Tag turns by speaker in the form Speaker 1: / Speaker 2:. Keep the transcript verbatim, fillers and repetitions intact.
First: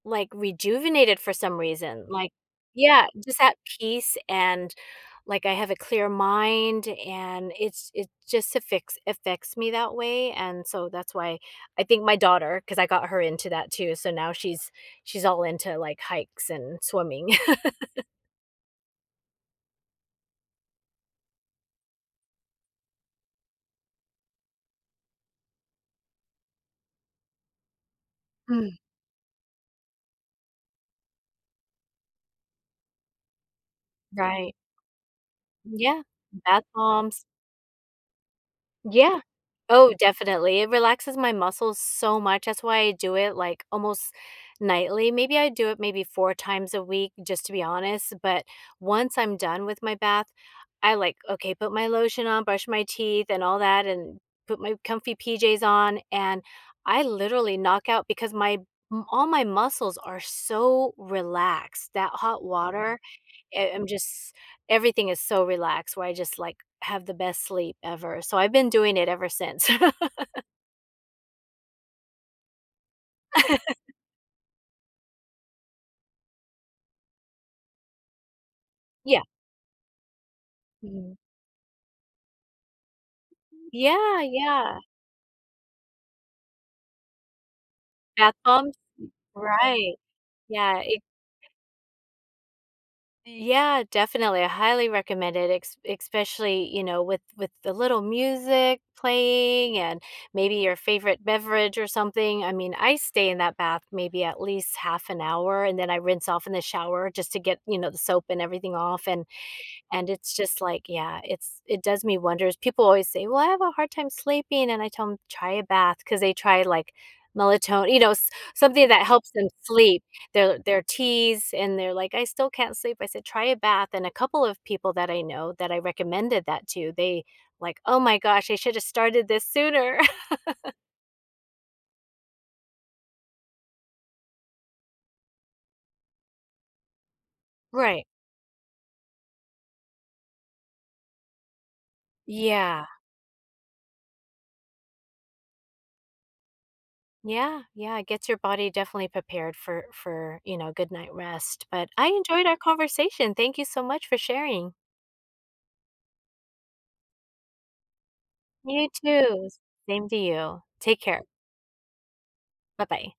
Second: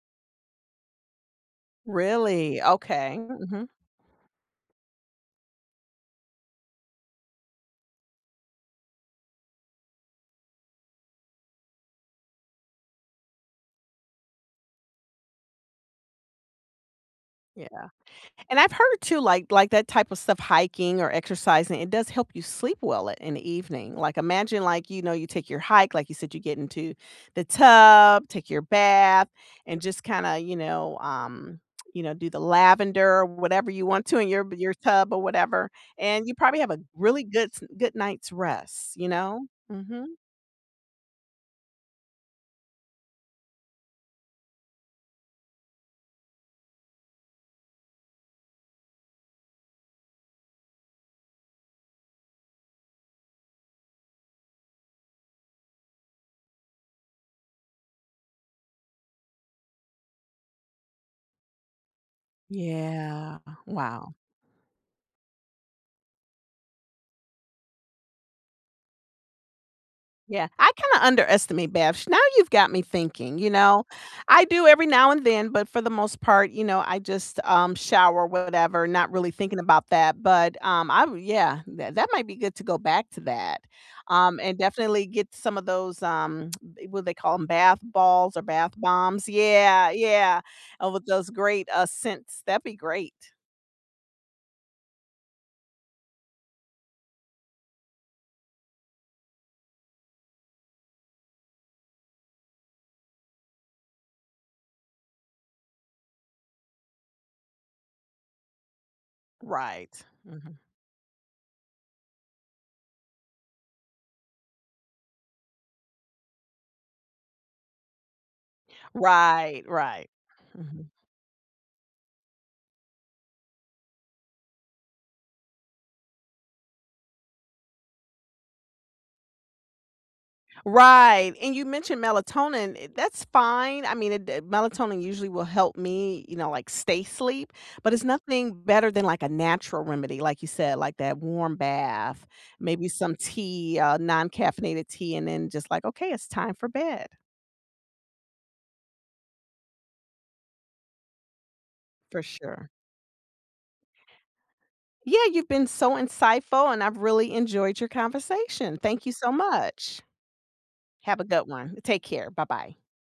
Speaker 1: Like rejuvenated for some reason. Like,
Speaker 2: Really?
Speaker 1: yeah,
Speaker 2: Okay,
Speaker 1: just at
Speaker 2: mhm.
Speaker 1: peace and like I have a clear mind and it's it's just afficts affects me that way and so that's why I think my daughter 'cause I got her into that too, so now she's she's all into like hikes and swimming.
Speaker 2: Yeah. And I've heard too like, like that type of stuff, hiking or exercising, it does help you sleep well at in the evening. Like, imagine like, you know, you take your hike, like you said, you get into the tub, take your
Speaker 1: Mm.
Speaker 2: bath, and just kinda, you know, um, you know, do the lavender or whatever you want to in your
Speaker 1: Right.
Speaker 2: your tub or whatever,
Speaker 1: Yeah,
Speaker 2: and you probably
Speaker 1: bath
Speaker 2: have a really
Speaker 1: bombs
Speaker 2: good, s good night's rest, you
Speaker 1: Yeah.
Speaker 2: know.
Speaker 1: Oh,
Speaker 2: Mhm.
Speaker 1: definitely it relaxes my muscles so much that's why I do it like almost nightly. Maybe I do it maybe four times a week, just to be honest. But once I'm done with my bath, I like, okay, put my lotion on, brush my teeth and all that, and put my comfy PJs on and I literally knock out because my m all my muscles are so relaxed that hot water,
Speaker 2: Yeah,
Speaker 1: eh, I'm
Speaker 2: wow.
Speaker 1: just, everything is so relaxed where I just like have the best sleep ever so I've been doing it ever since.
Speaker 2: Yeah. I kinda underestimate baths now you've got me thinking, you know. I do every now and then, but for the most part, you know, I just, um, shower, whatever, not
Speaker 1: Yeah.
Speaker 2: really thinking about that. But, um, I
Speaker 1: Mhm.
Speaker 2: yeah, that that might be good to go back to that,
Speaker 1: Yeah,
Speaker 2: um, and
Speaker 1: yeah.
Speaker 2: definitely get some of those, um, what do they call 'em bath
Speaker 1: Bath
Speaker 2: balls or bath
Speaker 1: bombs.
Speaker 2: bombs. Yeah,
Speaker 1: Right.
Speaker 2: yeah,
Speaker 1: Yeah,
Speaker 2: and
Speaker 1: it
Speaker 2: with those great uh scents, that'd be great.
Speaker 1: Yeah, definitely I highly recommend it. Escp especially, you know, with with the little music playing and maybe your favorite beverage or something. I mean, I stay in that bath maybe at least half an hour, and then I rinse off in the shower just to get, you know, the soap and everything off and
Speaker 2: Right.
Speaker 1: and it's
Speaker 2: Mhm.
Speaker 1: just like, yeah, it's it does me wonders. People always say, "Well, I have a hard time sleeping," and I tell 'em, "Try a bath," 'cause they try like melaton you know, s something that helps them
Speaker 2: Right,
Speaker 1: sleep.
Speaker 2: right.
Speaker 1: Their their
Speaker 2: Mhm.
Speaker 1: teas, and they're like, "I still can't sleep." I said, "Try a bath." And a couple of people that I know that I recommended that to, they, like, "Oh my gosh, I should have started this sooner."
Speaker 2: Right, and you mentioned melatonin, eh, that's fine. I mean, it, d uh, melatonin usually will help me, you know, like stay sleep. But it's
Speaker 1: Right.
Speaker 2: nothing better than, like, a natural remedy, like you said, like that warm bath,
Speaker 1: Yeah.
Speaker 2: maybe some tea, uh non-caffeinated tea, and then just like, "Okay, it's time for bed."
Speaker 1: Yeah, yeah, it gets your body definitely prepared for for, you know, good night rest. But I
Speaker 2: For
Speaker 1: enjoyed our
Speaker 2: sure.
Speaker 1: conversation. Thank you so much for sharing.
Speaker 2: Yeah, you've been so insightful, and I've really enjoyed your conversation.
Speaker 1: You
Speaker 2: Thank you so
Speaker 1: too s
Speaker 2: much.
Speaker 1: same to you. Take
Speaker 2: Have
Speaker 1: care.
Speaker 2: a good one. Take care. Bye-bye.
Speaker 1: Bye-bye.